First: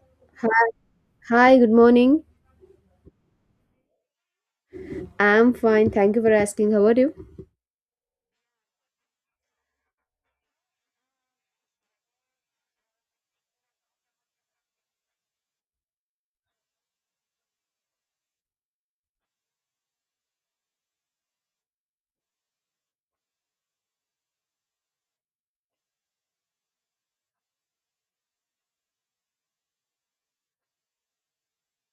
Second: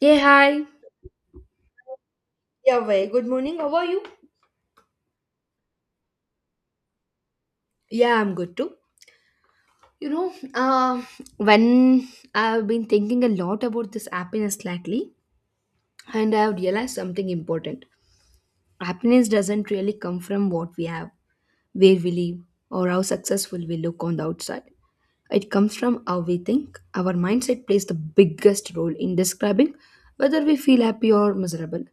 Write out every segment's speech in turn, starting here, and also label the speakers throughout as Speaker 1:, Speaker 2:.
Speaker 1: Yeah, hi.
Speaker 2: Hi, good morning.
Speaker 1: Yeah, way. Good morning. How are you?
Speaker 2: I'm fine. Thank you for asking. How are you?
Speaker 1: Yeah, I'm good too. You know, when I've been thinking a lot about this happiness lately, and I've realized something important. Happiness doesn't really come from what we have, where we live, or how successful we look on the outside. It comes from how we think. Our mindset plays the biggest role in describing whether we feel happy or miserable.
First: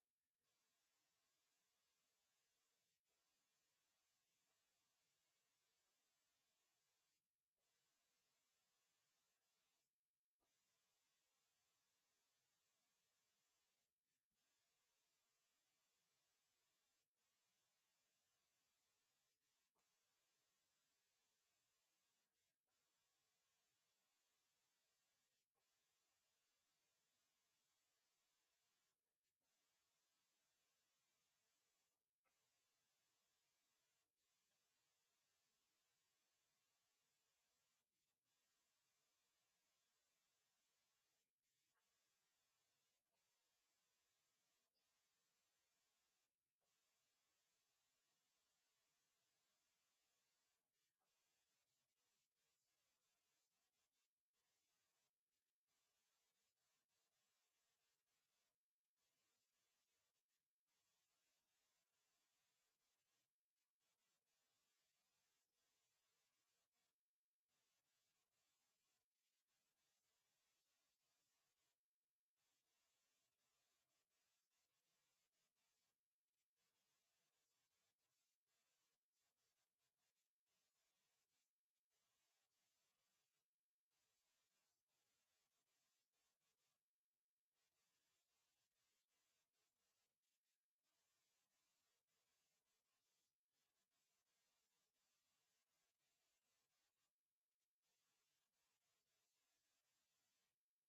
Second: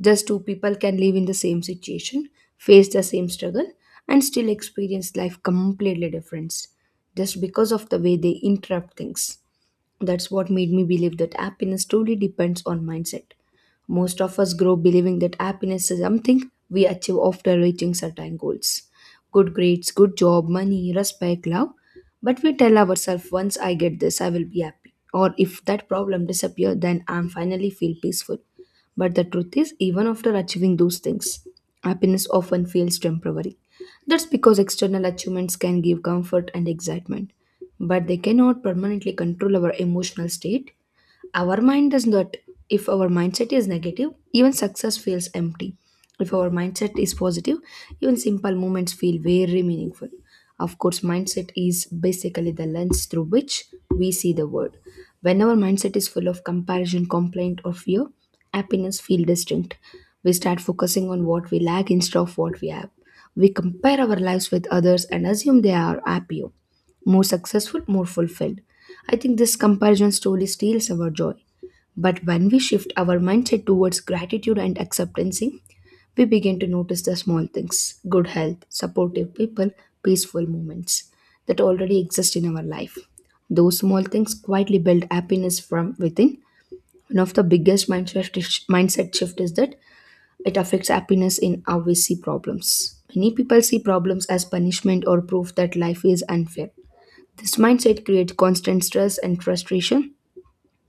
Speaker 1: Just two people can live in the same situation, face the same struggle, and still experience life completely different just because of the way they interrupt things. That's what made me believe that happiness truly depends on mindset. Most of us grow believing that happiness is something we achieve after reaching certain goals good grades, good job, money, respect, love. But we tell ourselves, once I get this, I will be happy. Or if that problem disappears, then I'm finally feel peaceful. But the truth is, even after achieving those things, happiness often feels temporary. That's because external achievements can give comfort and excitement, but they cannot permanently control our emotional state our mind does not. If our mindset is negative, even success feels empty. If our mindset is positive, even simple moments feel very meaningful. Of course, mindset is basically the lens through which we see the world. When our mindset is full of comparison, complaint, or fear, happiness feel distinct. We start focusing on what we lack instead of what we have. We compare our lives with others and assume they are happier, more successful, more fulfilled. I think this comparison slowly steals our joy. But when we shift our mindset towards gratitude and acceptance, we begin to notice the small things good health, supportive people, peaceful moments that already exist in our life. Those small things quietly build happiness from within. One of the biggest mindset shift is that it affects happiness in how we see problems. Many people see problems as punishment or proof that life is unfair. This mindset creates constant stress and frustration,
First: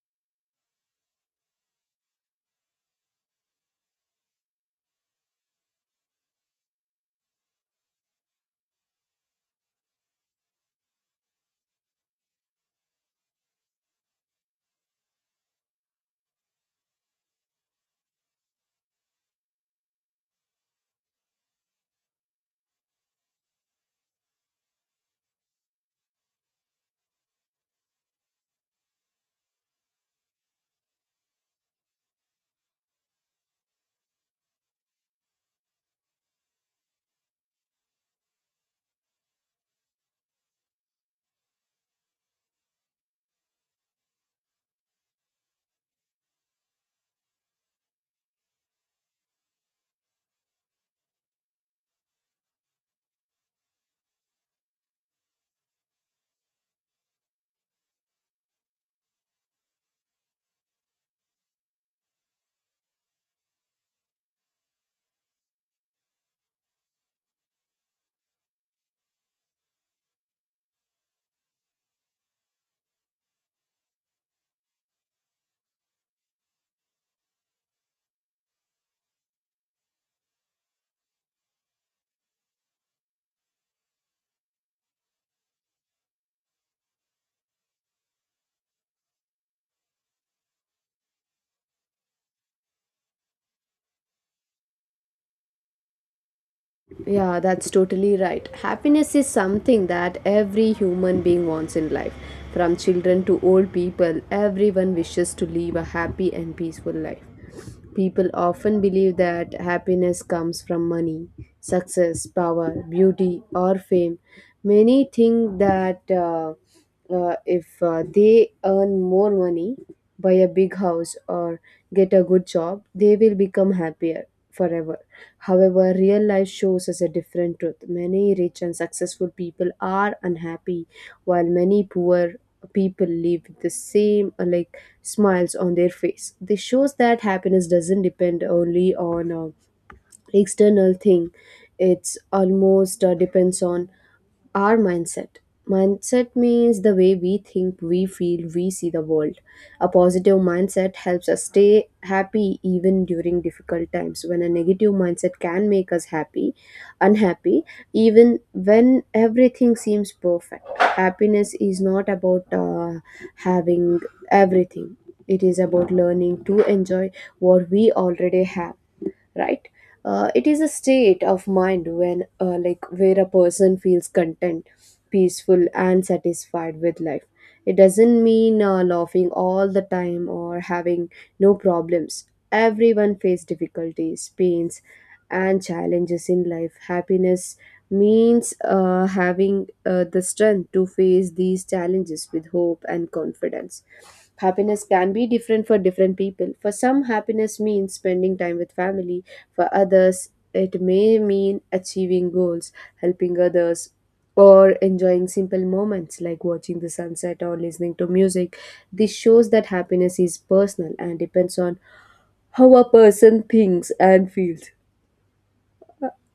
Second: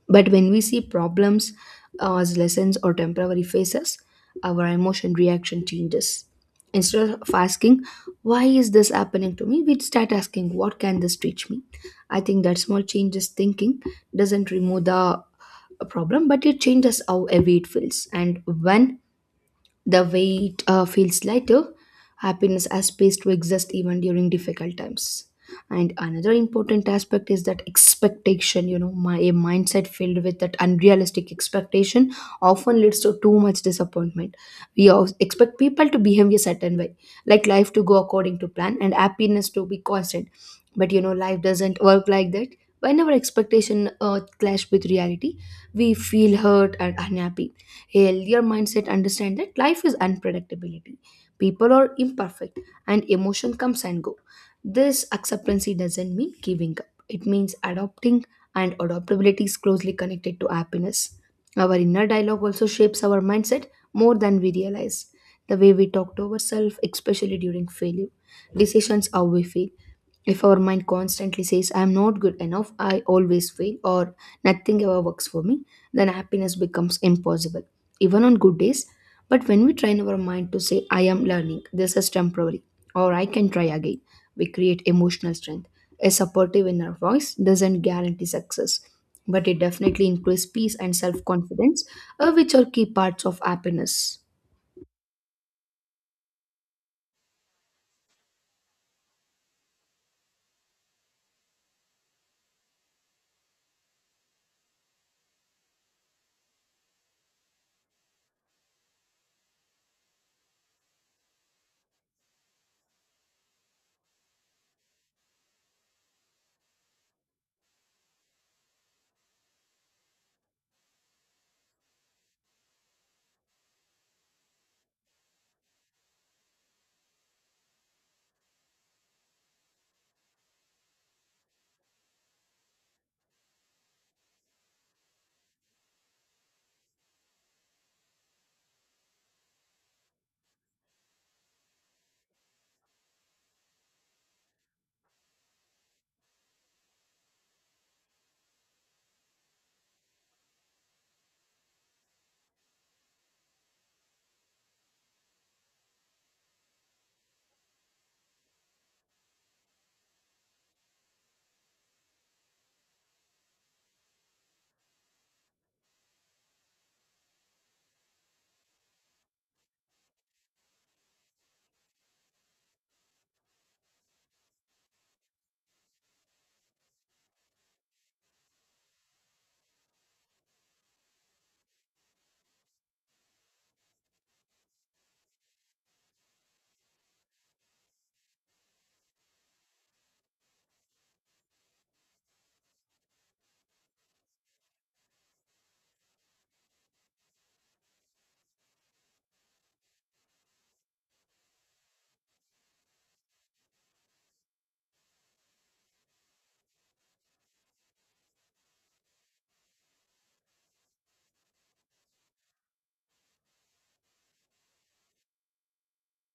Speaker 1: but when we see problems as lessons or temporary phases, our emotion reaction changes. Instead of asking, why is this happening to me, we start asking, what can this teach me? I think that small changes thinking doesn't remove the problem, but it changes how heavy it feels. And when the weight feels lighter. Happiness has space to exist even during difficult times. And another important aspect is that expectation. You know, my a mindset filled with that unrealistic expectation often leads to too much disappointment. We all expect people to behave a certain way, like life to go according to plan and happiness to be constant. But you know, life doesn't work like that. Whenever expectation clash with reality, we feel hurt and unhappy healthier mindset understand that life is unpredictability, people are imperfect, and emotion comes and go. This acceptance doesn't mean giving up, it means adopting, and adaptability is closely connected to happiness. Our inner dialogue also shapes our mindset more than we realize. The way we talk to ourselves especially during failure decisions how we feel. If our mind constantly says, I am not good enough, I always fail, or nothing ever works for me, then happiness becomes impossible, even on good days. But when we train our mind to say, I am learning, this is temporary, or I can try again, we create emotional strength. A supportive inner voice doesn't guarantee success, but it definitely increases peace and self confidence, which are key parts of happiness.
Speaker 2: Yeah, that's totally right. Happiness is something that every human being wants in life. From children to old people, everyone wishes to live a happy and peaceful life. People often believe that happiness comes from money, success, power, beauty, or fame. Many think that if they earn more money, buy a big house, or get a good job, they will become happier forever. However, real life shows us a different truth. Many rich and successful people are unhappy, while many poor people live with the same like smiles on their face. This shows that happiness doesn't depend only on external thing. It's almost depends on our mindset. Mindset means the way we think, we feel, we see the world. A positive mindset helps us stay happy even during difficult times. When a negative mindset can make us happy, unhappy, even when everything seems perfect. Happiness is not about having everything, it is about learning to enjoy what we already have, right. It is a state of mind when like where a person feels content, peaceful, and satisfied with life. It doesn't mean laughing all the time or having no problems. Everyone face difficulties, pains, and challenges in life. Happiness means having the strength to face these challenges with hope and confidence. Happiness can be different for different people. For some, happiness means spending time with family. For others, it may mean achieving goals, helping others, or enjoying simple moments like watching the sunset or listening to music. This shows that happiness is personal and depends on how a person thinks and feels.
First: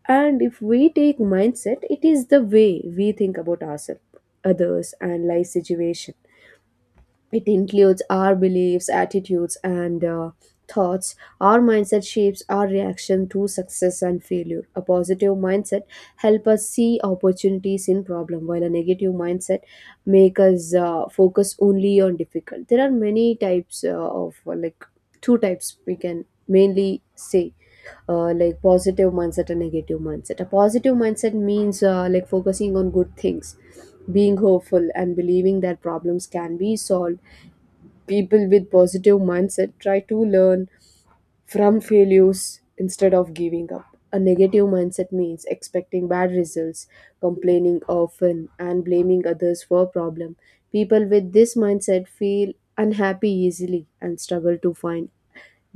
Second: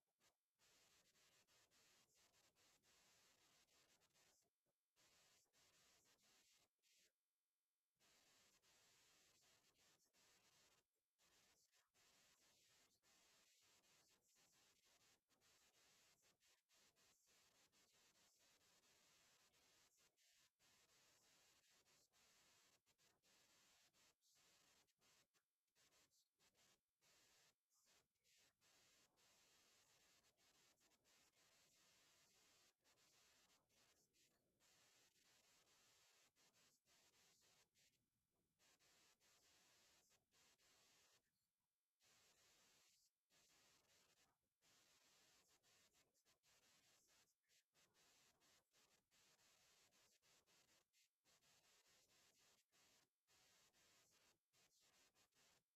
Speaker 2: And if we take mindset, it is the way we think about ourselves, others, and life situation. It includes our beliefs, attitudes, and thoughts. Our mindset shapes our reaction to success and failure. A positive mindset helps us see opportunities in problem, while a negative mindset make us focus only on difficult. There are many types of like two types we can mainly say, like positive mindset and negative mindset. A positive mindset means like focusing on good things, being hopeful, and believing that problems can be solved. People with positive mindset try to learn from failures instead of giving up. A negative mindset means expecting bad results, complaining often, and blaming others for problem. People with this mindset feel unhappy easily and struggle to find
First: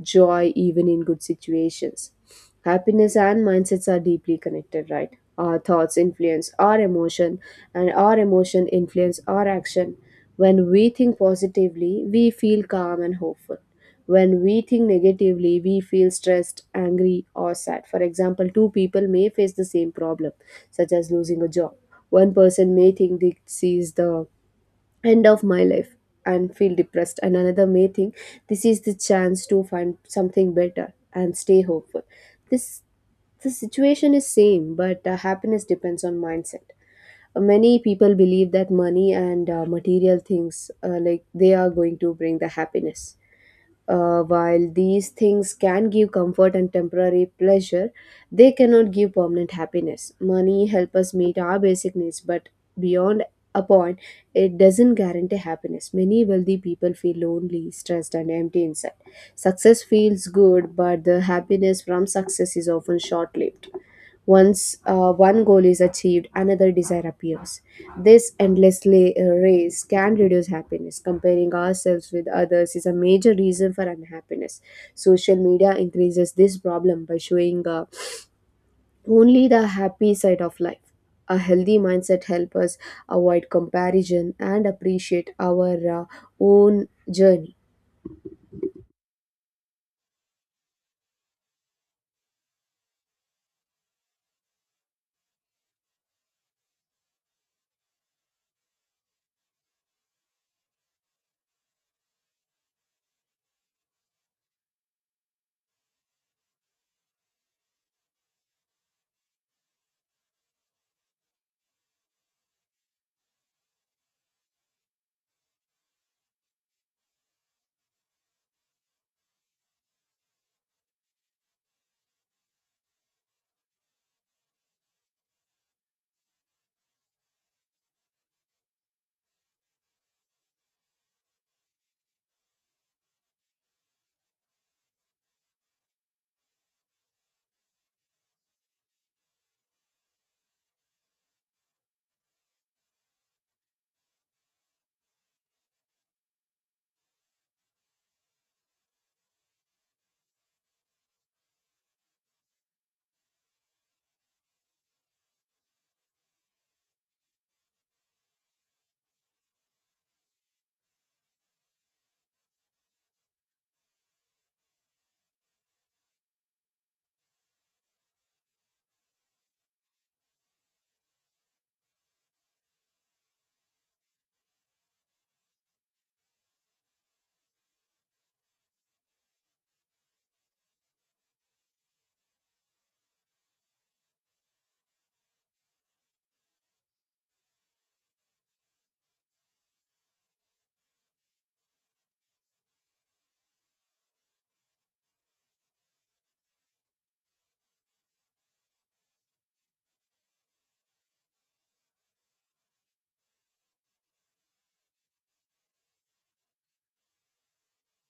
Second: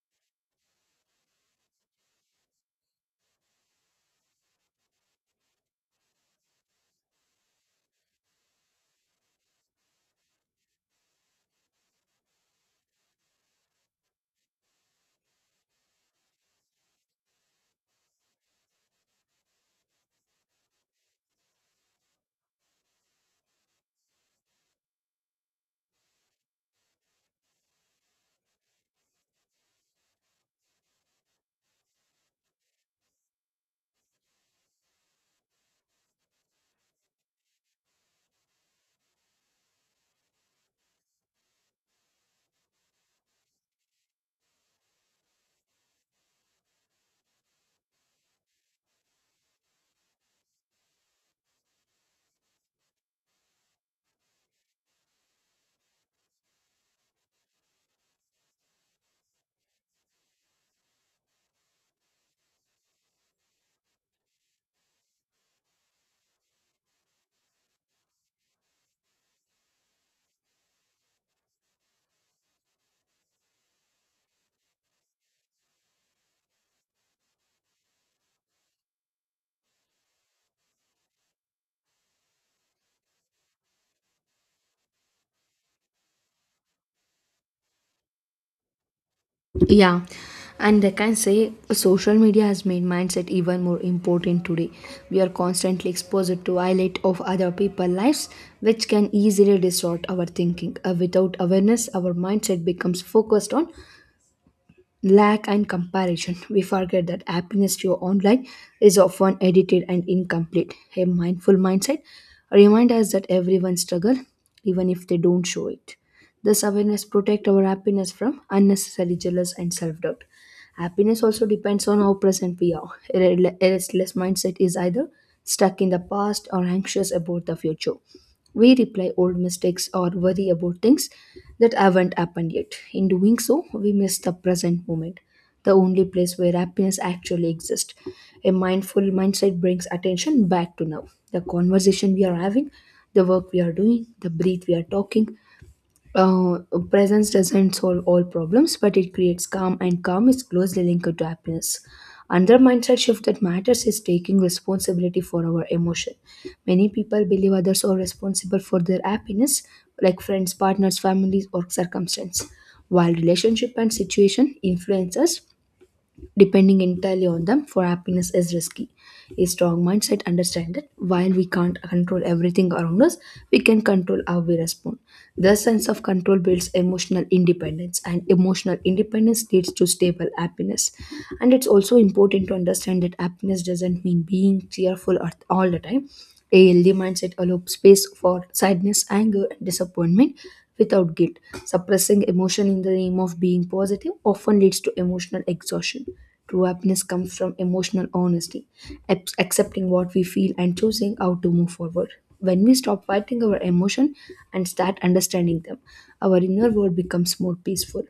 Speaker 2: joy even in good situations. Happiness and mindsets are deeply connected, right? Our thoughts influence our emotion, and our emotion influence our action. When we think positively, we feel calm and hopeful. When we think negatively, we feel stressed, angry, or sad. For example, two people may face the same problem, such as losing a job. One person may think this is the end of my life and feel depressed, and another may think this is the chance to find something better and stay hopeful. This, the situation is same, but happiness depends on mindset. Many people believe that money and material things, like they are going to bring the happiness. While these things can give comfort and temporary pleasure, they cannot give permanent happiness. Money helps us meet our basic needs, but beyond a point, it doesn't guarantee happiness. Many wealthy people feel lonely, stressed, and empty inside. Success feels good, but the happiness from success is often short lived. Once one goal is achieved, another desire appears. This endless race can reduce happiness. Comparing ourselves with others is a major reason for unhappiness. Social media increases this problem by showing only the happy side of life. A healthy mindset helps us avoid comparison and appreciate our own journey.
Speaker 1: Yeah, and I can say social media has made mindset even more important today. We are constantly exposed to highlight of other people's lives, which can easily distort our thinking. Without awareness, our mindset becomes focused on lack and comparison. We forget that happiness to online is often edited and incomplete. A mindful mindset reminds us that everyone struggles, even if they don't show it. This awareness protects our happiness from unnecessary jealous and self-doubt. Happiness also depends on how present we are. A restless mindset is either stuck in the past or anxious about the future. We reply old mistakes or worry about things that haven't happened yet. In doing so, we miss the present moment, the only place where happiness actually exists. A mindful mindset brings attention back to now. The conversation we are having, the work we are doing, the breath we are talking, uh, Presence doesn't solve all problems, but it creates calm, and calm is closely linked to happiness. Another mindset shift that matters is taking responsibility for our emotion. Many people believe others are responsible for their happiness, like friends, partners, families, or circumstance. While relationship and situation influence us, depending entirely on them for happiness is risky. A strong mindset understands that while we can't control everything around us, we can control how we respond. The sense of control builds emotional independence, and emotional independence leads to stable happiness. And it's also important to understand that happiness doesn't mean being cheerful at all the time. A healthy mindset allows space for sadness, anger, and disappointment without guilt. Suppressing emotion in the name of being positive often leads to emotional exhaustion. True happiness comes from emotional honesty, accepting what we feel and choosing how to move forward. When we stop fighting our emotion and start understanding them, our inner world becomes more peaceful.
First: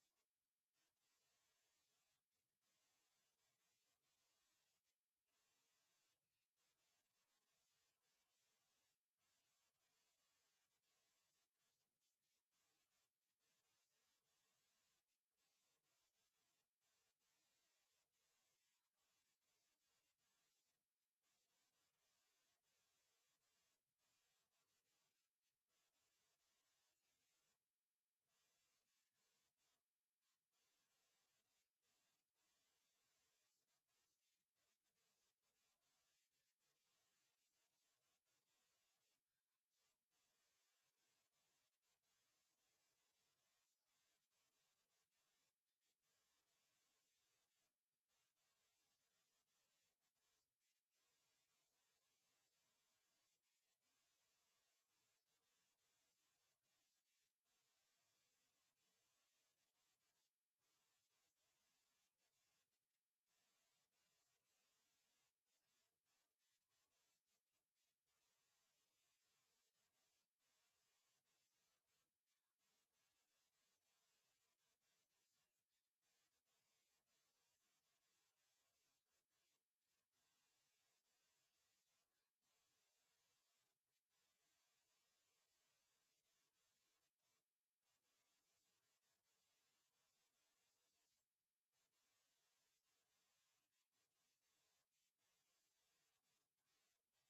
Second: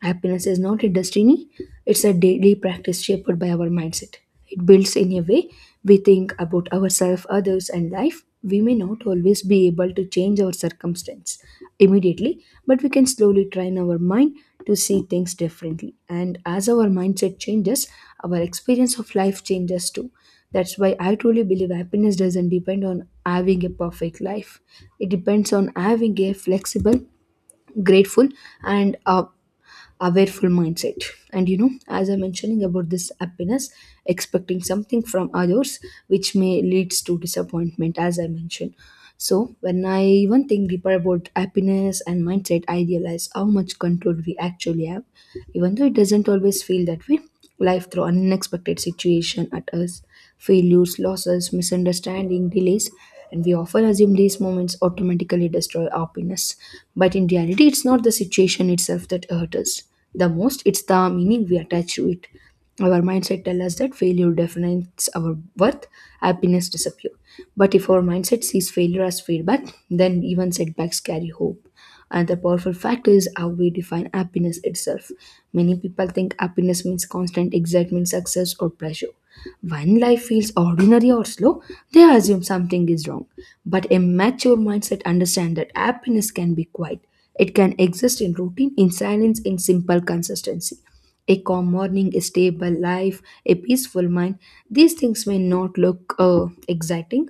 Speaker 1: Happiness is not a destiny, it's a daily practice shaped by our mindset. It builds in a way we think about ourselves, others, and life. We may not always be able to change our circumstance immediately, but we can slowly train our mind to see things differently. And as our mindset changes, our experience of life changes too. That's why I truly believe happiness doesn't depend on having a perfect life. It depends on having a flexible, grateful, and awareful mindset. And you know, as I am mentioning about this happiness, expecting something from others, which may leads to disappointment as I mentioned. So when I even think deeper about happiness and mindset, I realize how much control we actually have, even though it doesn't always feel that way. Life throws unexpected situations at us, failures, losses, misunderstanding, delays, and we often assume these moments automatically destroy our happiness. But in reality, it's not the situation itself that hurts us. The most, it's the meaning we attach to it. Our mindset tells us that failure defines our worth, happiness disappears. But if our mindset sees failure as feedback, then even setbacks carry hope. Another powerful factor is how we define happiness itself. Many people think happiness means constant excitement, success, or pleasure. When life feels ordinary or slow, they assume something is wrong. But a mature mindset understands that happiness can be quiet. It can exist in routine, in silence, in simple consistency. A calm morning, a stable life, a peaceful mind. These things may not look exciting,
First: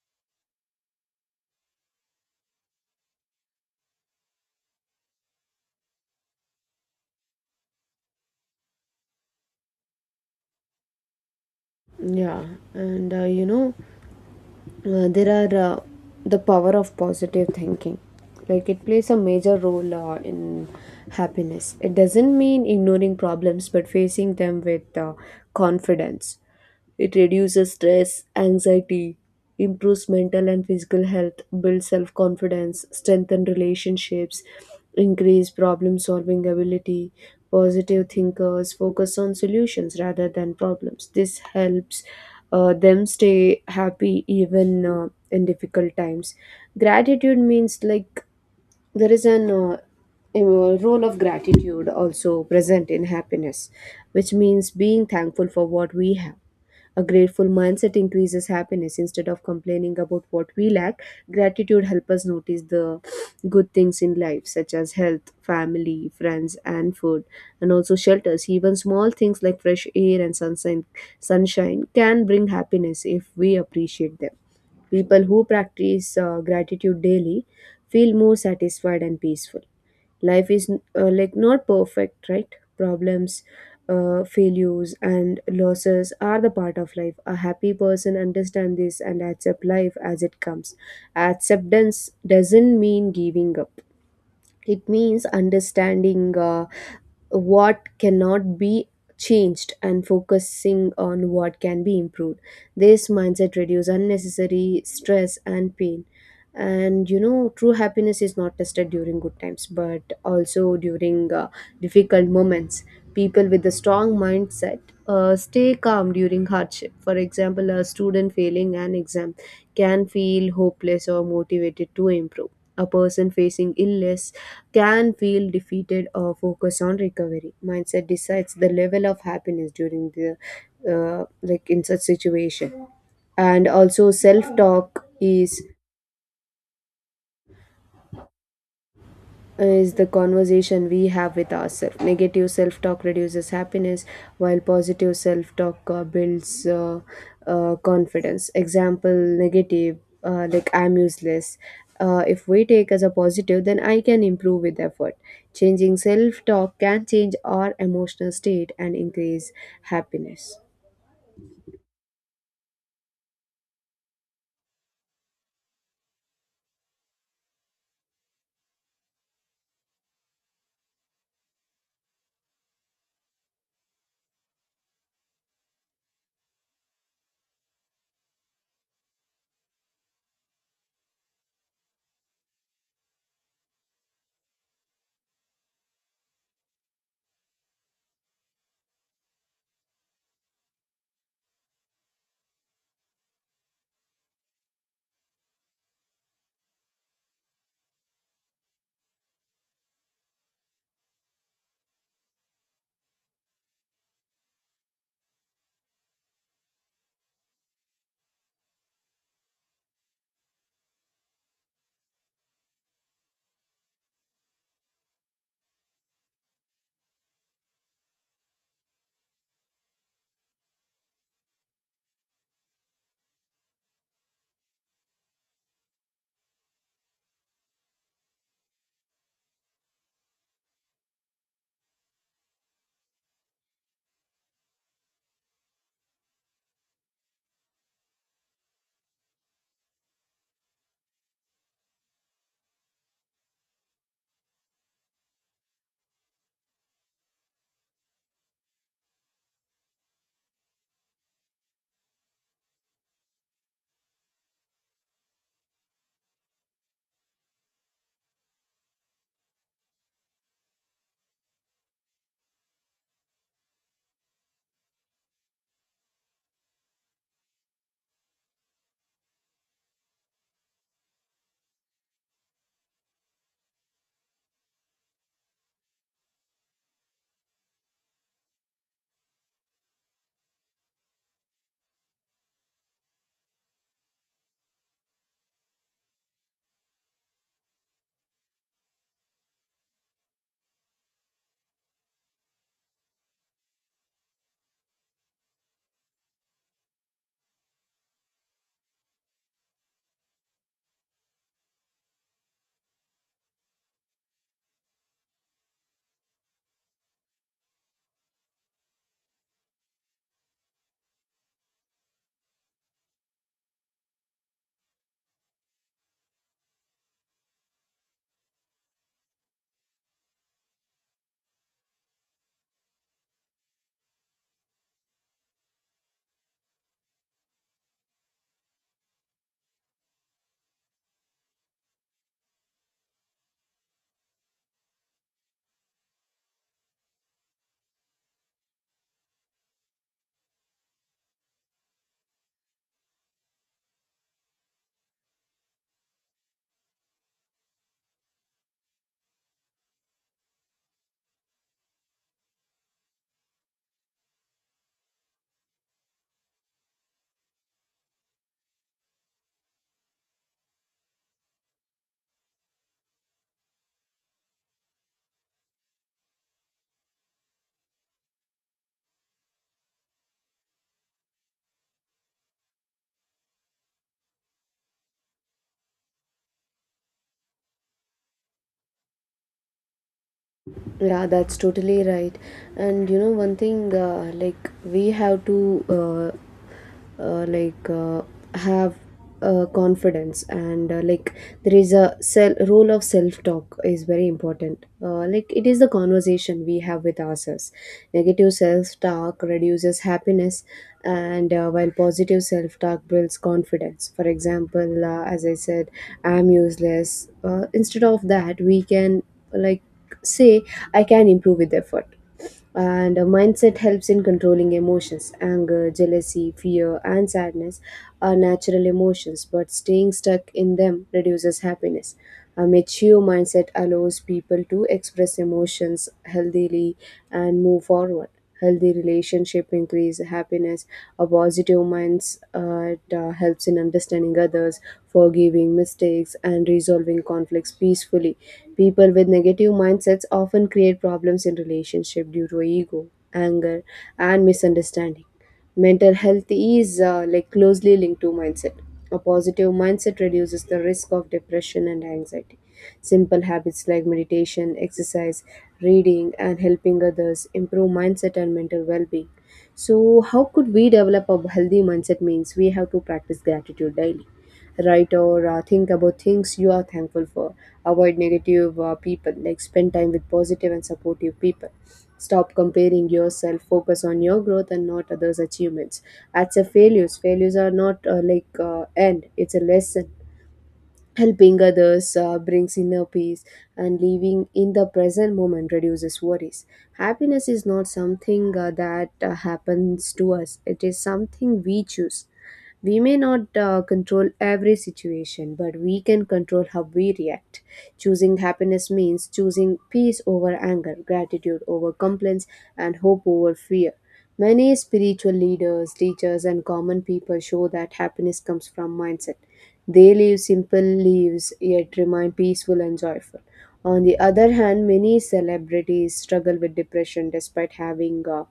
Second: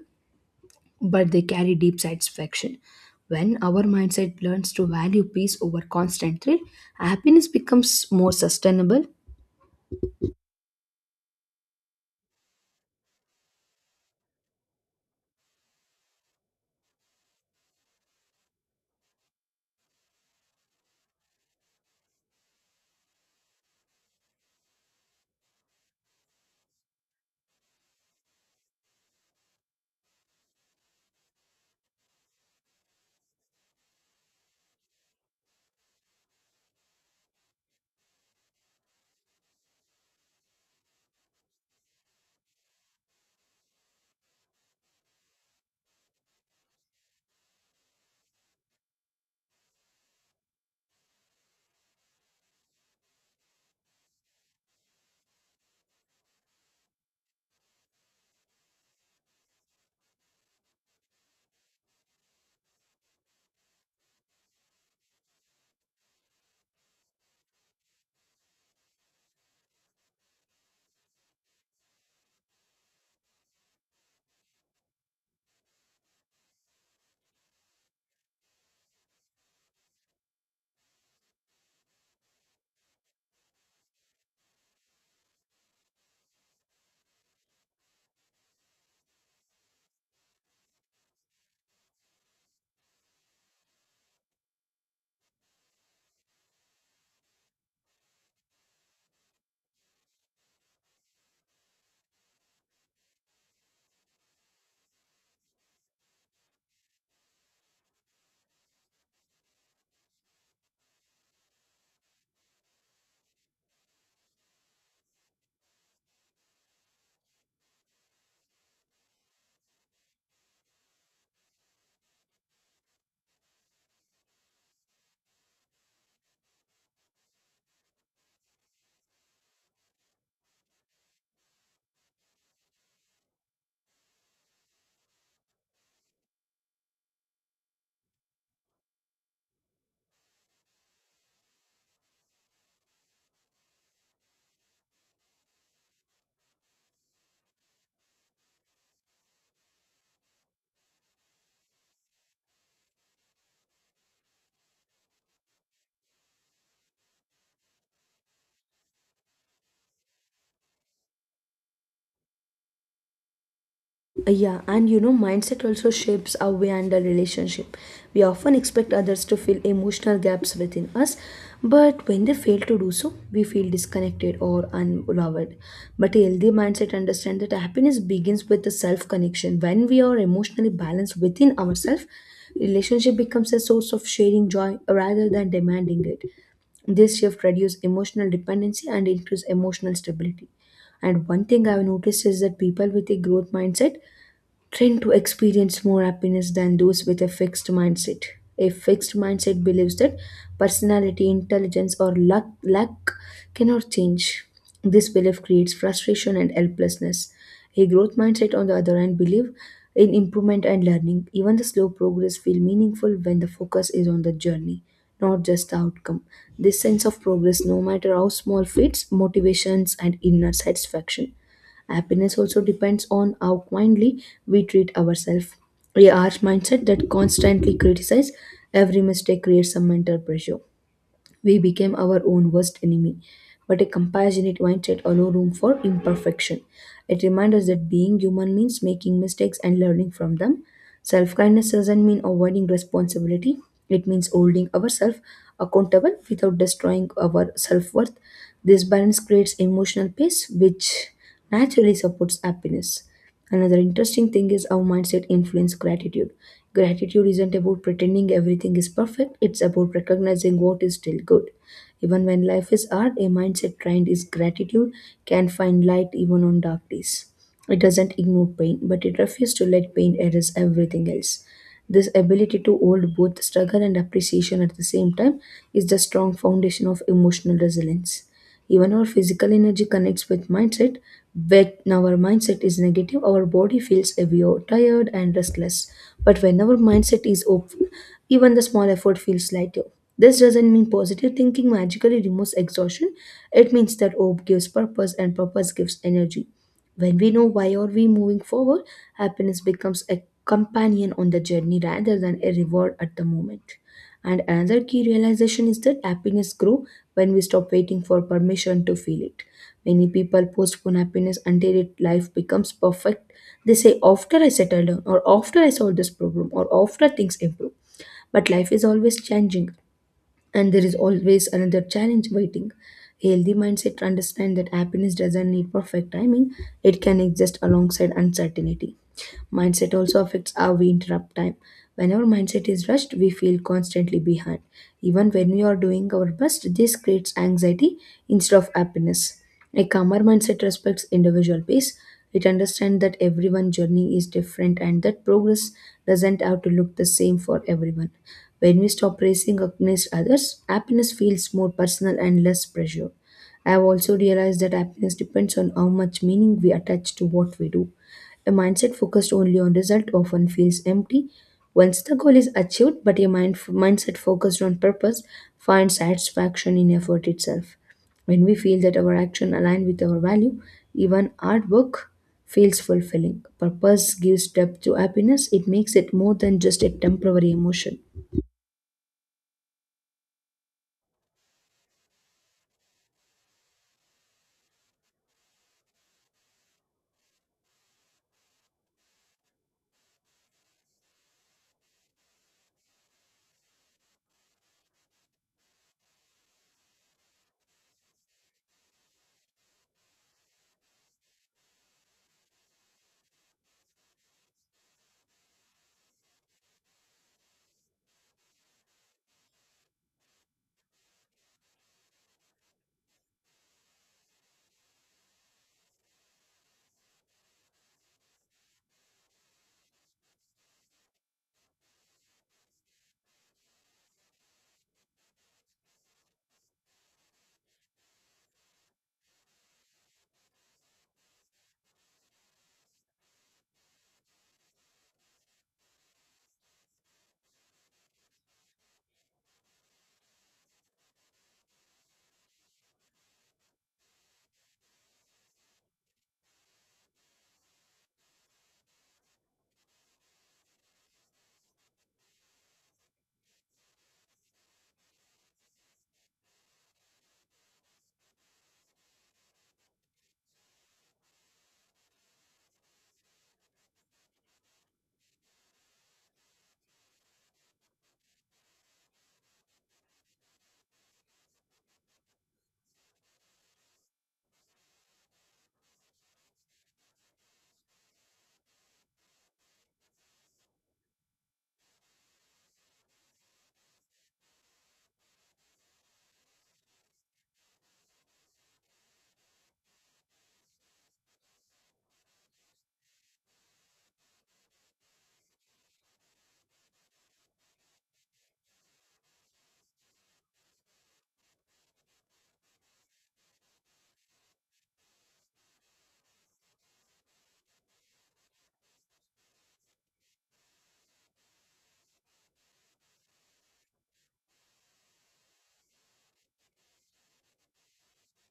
Speaker 1: but they carry deep satisfaction. When our mindset learns to value peace over constant thrill, happiness becomes more sustainable.
Speaker 2: Yeah, and there are the power of positive thinking, like it plays a major role in happiness. It doesn't mean ignoring problems but facing them with confidence. It reduces stress, anxiety, improves mental and physical health, builds self confidence, strengthens relationships, increase problem solving ability. Positive thinkers focus on solutions rather than problems. This helps them stay happy even in difficult times. Gratitude means, like, there is an a role of gratitude also present in happiness, which means being thankful for what we have. A grateful mindset increases happiness instead of complaining about what we lack. Gratitude helps us notice the good things in life, such as health, family, friends, and food, and also shelters. Even small things like fresh air and sunshine, sunshine can bring happiness if we appreciate them. People who practice gratitude daily feel more satisfied and peaceful. Life is like not perfect, right? Problems, failures, and losses are the part of life. A happy person understands this and accept life as it comes. Acceptance doesn't mean giving up. It means understanding what cannot be changed and focusing on what can be improved. This mindset reduces unnecessary stress and pain. And you know, true happiness is not tested during good times but also during difficult moments. People with a strong mindset stay calm during hardship. For example, a student failing an exam can feel hopeless or motivated to improve. A person facing illness can feel defeated or focus on recovery. Mindset decides the level of happiness during the like in such situation. And also, self talk is the conversation we have with ourselves. Negative self talk reduces happiness, while positive self talk builds confidence. Example negative, like I'm useless. If we take as a positive, then I can improve with effort. Changing self talk can change our emotional state and increase happiness.
Speaker 1: Yeah, and you know, mindset also shapes how we handle relationship. We often expect others to fill emotional gaps within us, but when they fail to do so, we feel disconnected or unloved. But a healthy mindset understands that happiness begins with the self connection. When we are emotionally balanced within ourselves, relationship becomes a source of sharing joy rather than demanding it. This shift reduces emotional dependency and increases emotional stability. And one thing I've noticed is that people with a growth mindset tend to experience more happiness than those with a fixed mindset. A fixed mindset believes that personality, intelligence, or luck cannot change. This belief creates frustration and helplessness. A growth mindset, on the other hand, believes in improvement and learning. Even the slow progress feels meaningful when the focus is on the journey, not just the outcome. This sense of progress, no matter how small, feeds motivations and inner satisfaction. Happiness also depends on how kindly we treat ourselves. We are mindset that constantly criticize every mistake creates some mental pressure. We became our own worst enemy. But a compassionate mindset allows room for imperfection. It reminds us that being human means making mistakes and learning from them. Self kindness doesn't mean avoiding responsibility, it means holding ourselves accountable without destroying our self worth. This balance creates emotional peace, which naturally supports happiness. Another interesting thing is how mindset influence gratitude. Gratitude isn't about pretending everything is perfect, it's about recognizing what is still good. Even when life is hard, a mindset trained is gratitude can find light even on dark days. It doesn't ignore pain, but it refuses to let pain erase everything else. This ability to hold both struggle and appreciation at the same time is the strong foundation of emotional resilience. Even our physical energy connects with mindset. When our mindset is negative, our body feels heavier, tired, and restless. But when our mindset is open, even the small effort feels lighter. This doesn't mean positive thinking magically removes exhaustion. It means that hope gives purpose and purpose gives energy. When we know why are we moving forward, happiness becomes a companion on the journey rather than a reward at the moment. And another key realization is that happiness grows when we stop waiting for permission to feel it. Many people postpone happiness until life becomes perfect. They say, after I settle down, or after I solve this problem, or after things improve. But life is always changing, and there is always another challenge waiting. Healthy mindset understand that happiness doesn't need perfect timing, it can exist alongside uncertainty. Mindset also affects how we interrupt time. When our mindset is rushed, we feel constantly behind. Even when we are doing our best, this creates anxiety instead of happiness. A calmer mindset respects individual pace. It understands that everyone's journey is different and that progress doesn't have to look the same for everyone. When we stop racing against others, happiness feels more personal and less pressure. I have also realized that happiness depends on how much meaning we attach to what we do. A mindset focused only on result often feels empty. Once the goal is achieved, but a mindset focused on purpose finds satisfaction in effort itself. When we feel that our action align with our value, even hard work feels fulfilling. Purpose gives depth to happiness. It makes it more than just a temporary emotion.
Speaker 2: Yeah, that's totally right. And you know, one thing, like we have to, uh, uh, like, uh, have confidence, and like there is a self role of self talk is very important. Like it is the conversation we have with ourselves. Negative self talk reduces happiness, and while positive self talk builds confidence. For example, as I said, I'm useless. Instead of that, we can, like, say I can improve with effort. And a mindset helps in controlling emotions. Anger, jealousy, fear, and sadness are natural emotions, but staying stuck in them reduces happiness. A mature mindset allows people to express emotions healthily and move forward. Healthy relationship increase happiness. A positive mindset it helps in understanding others, forgiving mistakes, and resolving conflicts peacefully. People with negative mindsets often create problems in relationship due to ego, anger, and misunderstanding. Mental health is like closely linked to mindset. A positive mindset reduces the risk of depression and anxiety. Simple habits like meditation, exercise, reading, and helping others improve mindset and mental well-being. So, how could we develop a healthy mindset? Means we have to practice gratitude daily, write or think about things you are thankful for, avoid negative people, like spend time with positive and supportive people, stop comparing yourself, focus on your growth and not others achievements. That's a failures, failures are not end, it's a lesson. Helping others brings inner peace, and living in the present moment reduces worries. Happiness is not something that happens to us, it is something we choose. We may not control every situation, but we can control how we react. Choosing happiness means choosing peace over anger, gratitude over complaints, and hope over fear. Many spiritual leaders, teachers, and common people show that happiness comes from mindset. They live simple lives yet remain peaceful and joyful. On the other hand, many celebrities struggle with depression despite having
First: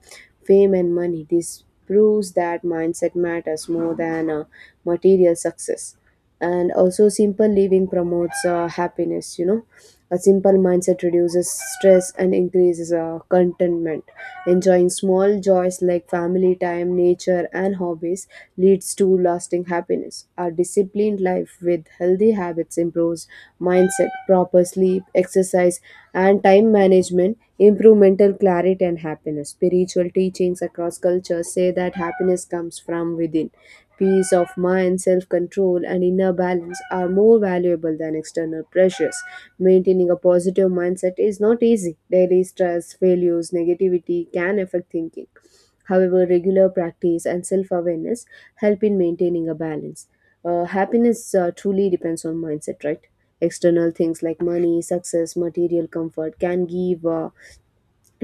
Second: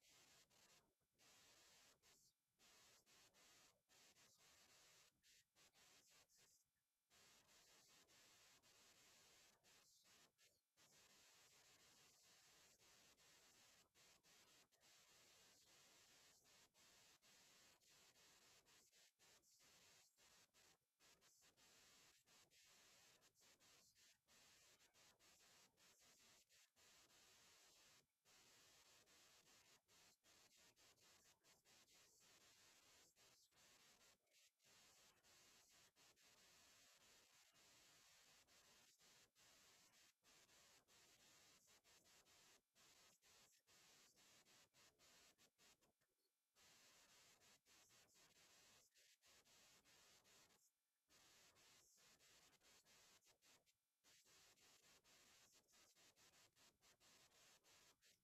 Speaker 2: fame and money. This proves that mindset matters more than material success. And also, simple living promotes happiness. You know, a simple mindset reduces stress and increases contentment. Enjoying small joys like family time, nature, and hobbies leads to lasting happiness. A disciplined life with healthy habits improves mindset, proper sleep, exercise, and time management improve mental clarity and happiness. Spiritual teachings across cultures say that happiness comes from within. Peace of mind, self control, and inner balance are more valuable than external pressures. Maintaining a positive mindset is not easy. Daily stress, failures, negativity can affect thinking. However, regular practice and self awareness help in maintaining a balance. Happiness truly depends on mindset, right? External things like money, success, material comfort can give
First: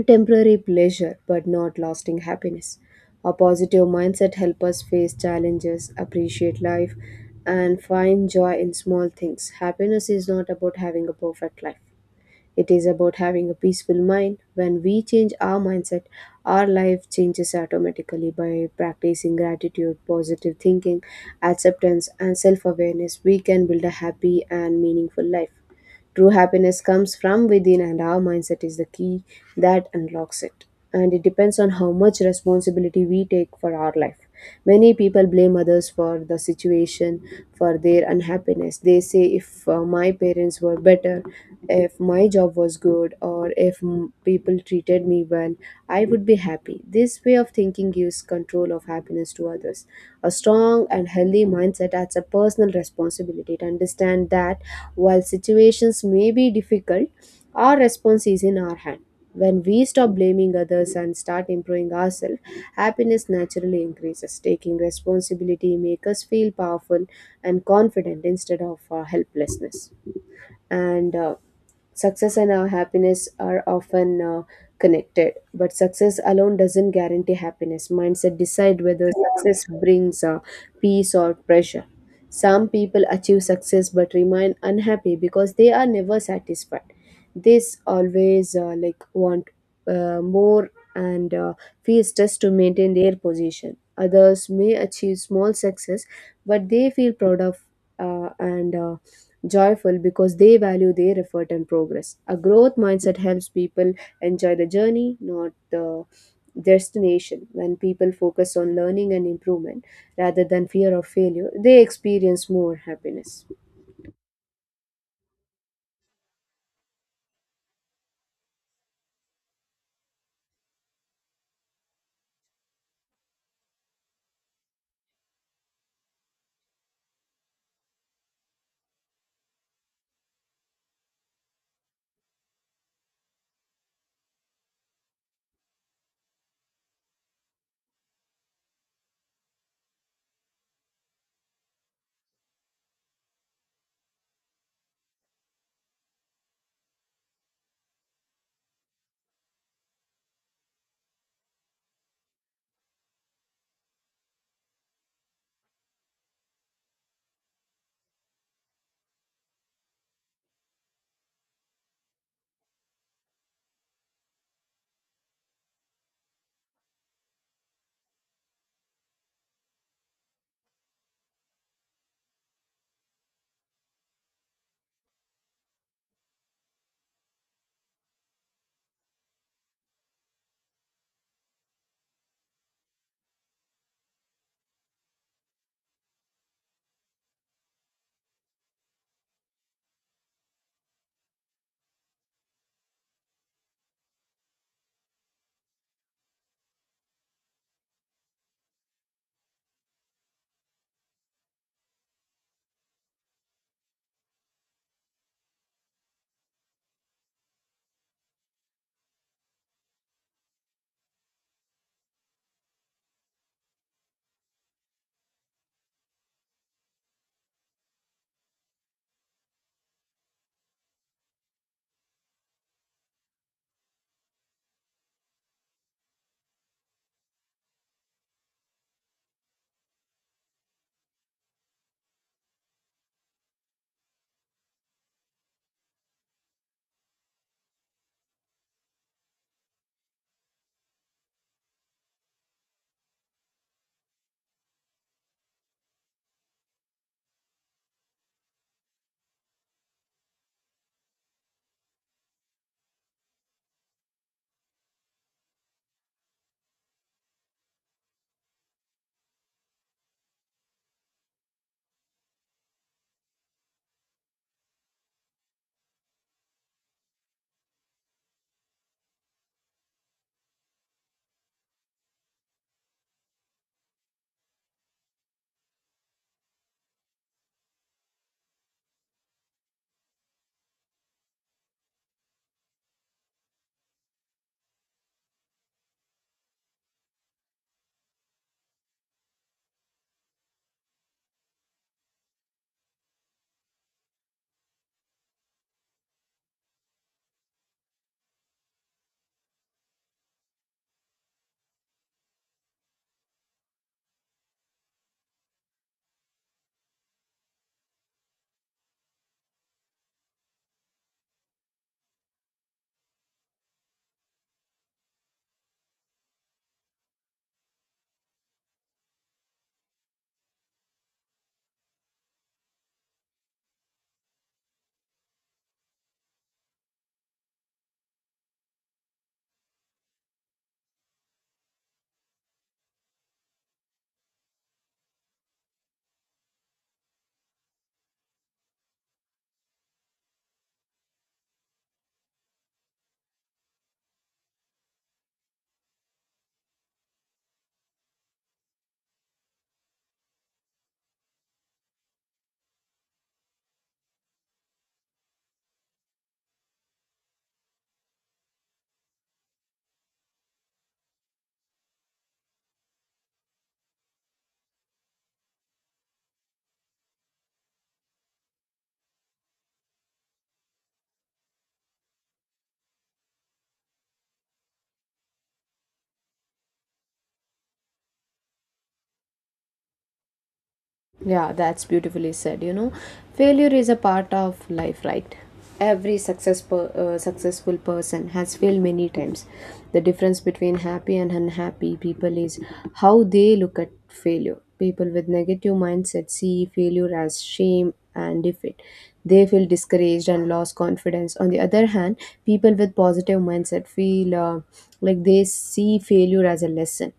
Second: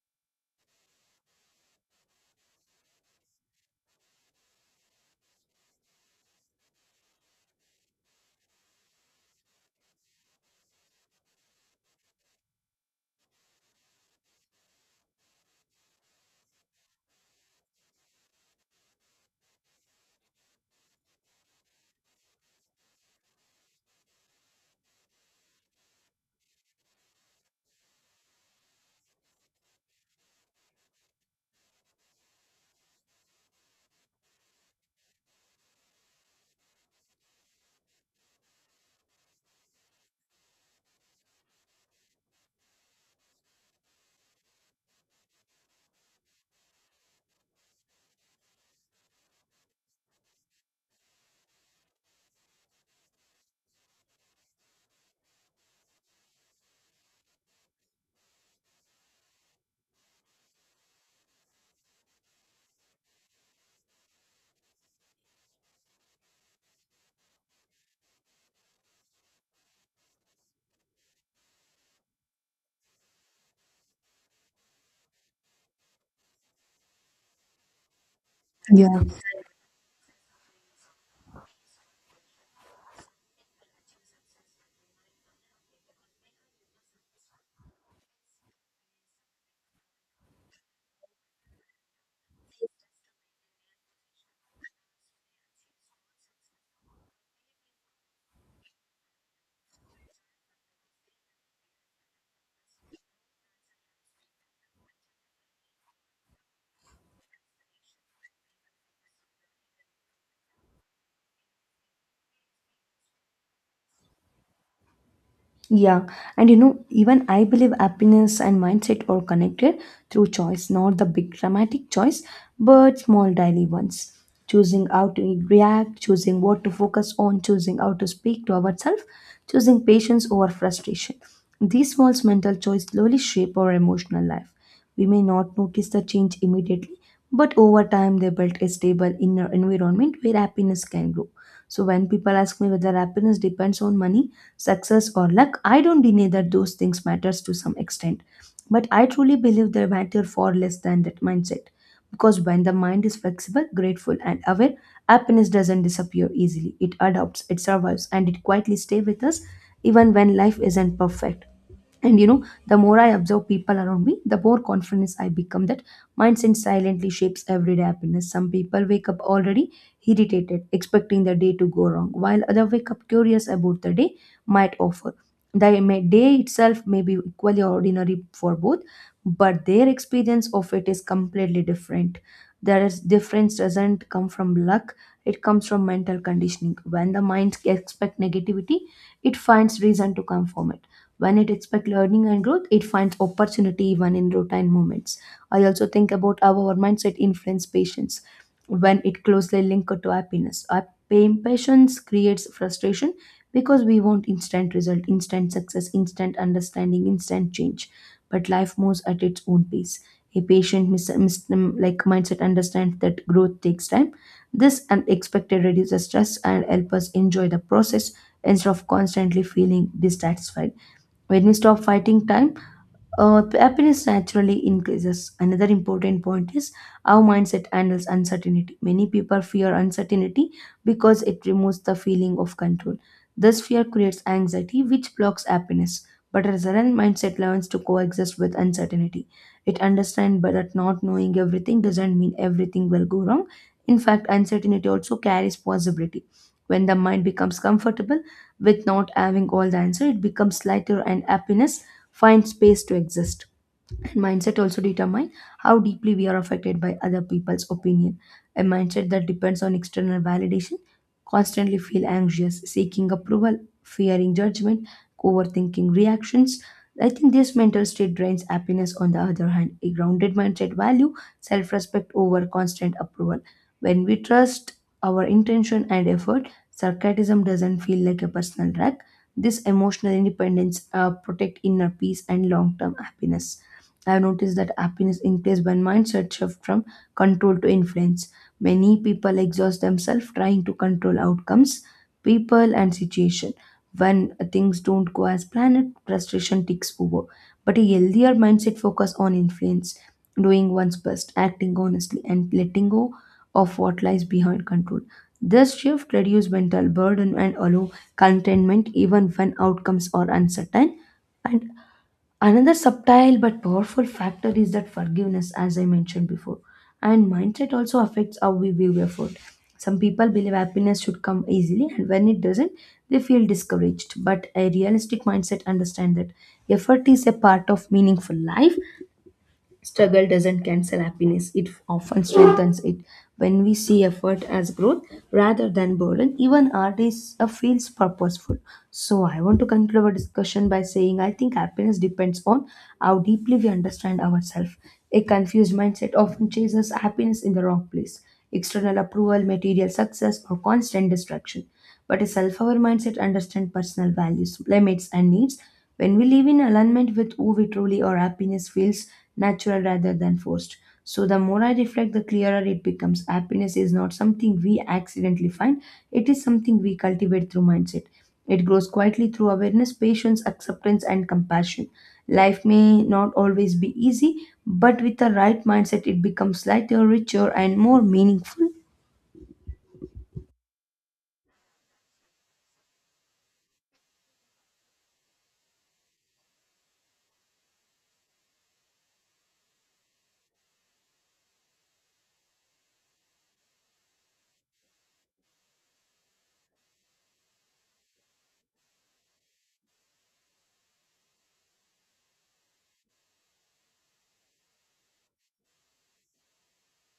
Speaker 2: temporary pleasure but not lasting happiness. A positive mindset helps us face challenges, appreciate life, and find joy in small things. Happiness is not about having a perfect life, it is about having a peaceful mind. When we change our mindset, our life changes automatically. By practicing gratitude, positive thinking, acceptance, and self awareness, we can build a happy and meaningful life. True happiness comes from within, and our mindset is the key that unlocks it. And it depends on how much responsibility we take for our life. Many people blame others for the situation, for their unhappiness. They say, if my parents were better, if my job was good, or if people treated me well, I would be happy. This way of thinking gives control of happiness to others. A strong and healthy mindset adds a personal responsibility to understand that while situations may be difficult, our response is in our hand. When we stop blaming others and start improving ourselves, happiness naturally increases. Taking responsibility makes us feel powerful and confident instead of helplessness. And Success and our happiness are often connected, but success alone doesn't guarantee happiness. Mindset decide whether success brings peace or pressure. Some people achieve success but remain unhappy because they are never satisfied. This always like want more and feel stressed to maintain their position. Others may achieve small success, but they feel proud of and joyful because they value their effort and progress. A growth mindset helps people enjoy the journey, not the destination. When people focus on learning and improvement rather than fear of failure, they experience more happiness.
Speaker 1: Yeah, and you know, even I believe happiness and mindset are connected through choice, not the big dramatic choice, but small daily ones. Choosing how to react, choosing what to focus on, choosing how to speak to ourselves, choosing patience over frustration. These small mental choices slowly shape our emotional life. We may not notice the change immediately, but over time they build a stable inner environment where happiness can grow. So when people ask me whether happiness depends on money, success or luck, I don't deny that those things matters to some extent. But I truly believe they matter far less than that mindset. Because when the mind is flexible, grateful and aware, happiness doesn't disappear easily. It adapts, it survives and it quietly stays with us even when life isn't perfect. And you know, the more I observe people around me, the more confidence I become that mindset silently shapes everyday happiness. Some people wake up already irritated, expecting the day to go wrong, while others wake up curious about the day might offer. The day itself may be equally ordinary for both, but their experience of it is completely different. There is difference doesn't come from luck, it comes from mental conditioning. When the mind expect negativity, it finds reason to conform when it expects learning and growth, it finds opportunity even in routine moments. I also think about how our mindset influence patience when it closely linked to happiness. Our impatience creates frustration because we want instant result, instant success, instant understanding, instant change. But life moves at its own pace. A patient mindset understands that growth takes time. This unexpected reduces stress and helps us enjoy the process instead of constantly feeling dissatisfied. When you stop fighting time, happiness naturally increases. Another important point is how mindset handles uncertainty. Many people fear uncertainty because it removes the feeling of control. This fear creates anxiety, which blocks happiness. But a resilient mindset learns to coexist with uncertainty. It understands but that not knowing everything doesn't mean everything will go wrong. In fact, uncertainty also carries possibility. When the mind becomes comfortable with not having all the answer, it becomes lighter and happiness find space to exist. And mindset also determine how deeply we are affected by other people's opinion, a mindset that depends on external validation constantly feel anxious, seeking approval, fearing judgment, overthinking reactions. I think this mental state drains happiness. On the other hand, a grounded mindset value self-respect over constant approval. When we trust our intention and effort, sarcasm doesn't feel like a personal wreck. This emotional independence protect inner peace and long-term happiness. I've noticed that happiness increases when mindset shift from control to influence. Many people exhaust themselves trying to control outcomes, people, and situation. When things don't go as planned, frustration takes over. But a healthier mindset focus on influence, doing one's best, acting honestly, and letting go of what lies behind control. This shift reduces mental burden and allow contentment even when outcomes are uncertain. And another subtle but powerful factor is that forgiveness, as I mentioned before, and mindset also affects how we view effort. Some people believe happiness should come easily, and when it doesn't, they feel discouraged. But a realistic mindset understands that effort is a part of meaningful life. Struggle doesn't cancel happiness, it often strengthens it. When we see effort as growth rather than burden, even art is feels purposeful. So I want to conclude our discussion by saying I think happiness depends on how deeply we understand ourselves. A confused mindset often chases happiness in the wrong place. External approval, material success, or constant distraction, but a self-aware mindset understands personal values, limits, and needs. When we live in alignment with who we truly are, happiness feels natural rather than forced. So the more I reflect, the clearer it becomes. Happiness is not something we accidentally find; it is something we cultivate through mindset. It grows quietly through awareness, patience, acceptance, and compassion. Life may not always be easy, but with the right mindset, it becomes lighter, richer, and more meaningful.
Speaker 2: Yeah, that's beautifully said. You know, failure is a part of life, right? Every successful person has failed many times. The difference between happy and unhappy people is how they look at failure. People with negative mindset see failure as shame and defeat. They feel discouraged and lost confidence. On the other hand, people with positive mindset feel like they see failure as a lesson.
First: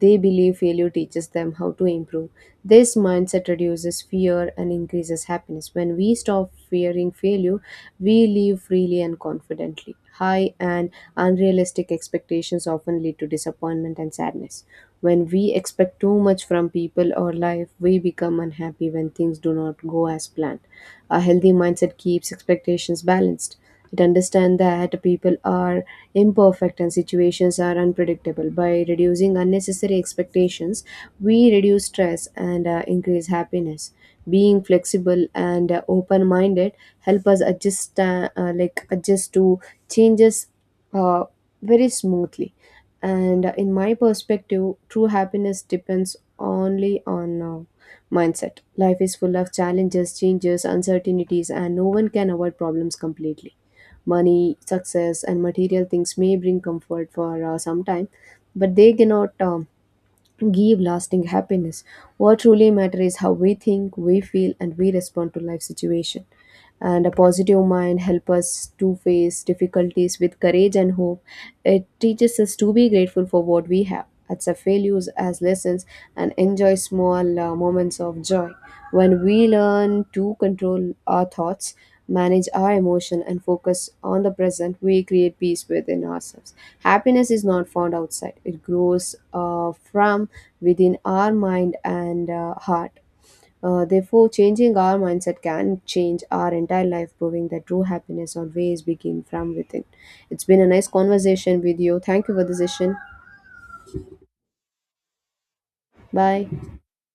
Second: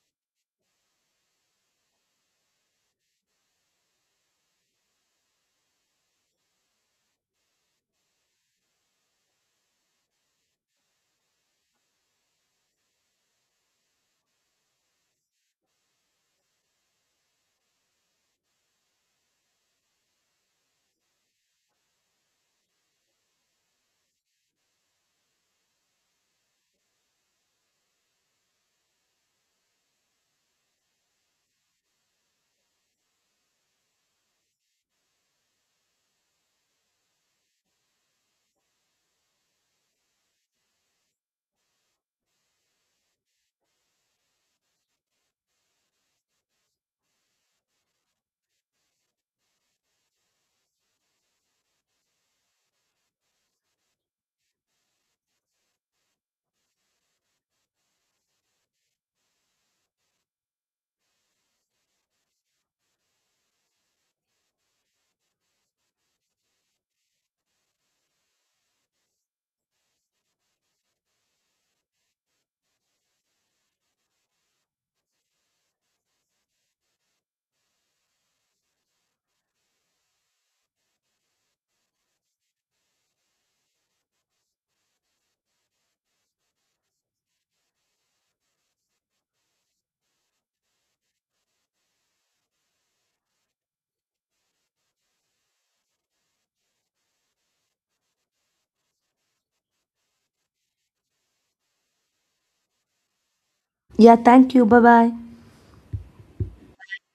Speaker 2: They believe failure teaches them how to improve. This mindset reduces fear and increases happiness. When we stop fearing failure, we live freely and confidently. High and unrealistic expectations often lead to disappointment and sadness. When we expect too much from people or life, we become unhappy when things do not go as planned. A healthy mindset keeps expectations balanced. It understands that people are imperfect and situations are unpredictable. By reducing unnecessary expectations, we reduce stress and increase happiness. Being flexible and open-minded help us adjust to changes uh, very smoothly. And In my perspective, true happiness depends only on mindset. Life is full of challenges, changes, uncertainties, and no one can avoid problems completely. Money, success, and material things may bring comfort for some time, but they cannot give lasting happiness. What truly matters is how we think, we feel, and we respond to life situation. And a positive mind helps us to face difficulties with courage and hope. It teaches us to be grateful for what we have, accept failures as lessons, and enjoy small moments of joy. When we learn to control our thoughts, manage our emotion, and focus on the present, we create peace within ourselves. Happiness is not found outside; it grows from within our mind and heart. Therefore, changing our mindset can change our entire life, proving that true happiness always begins from within. It's been a nice conversation with you. Thank you for the session.
Speaker 1: Yeah, thank you. Bye bye.
Speaker 2: Bye.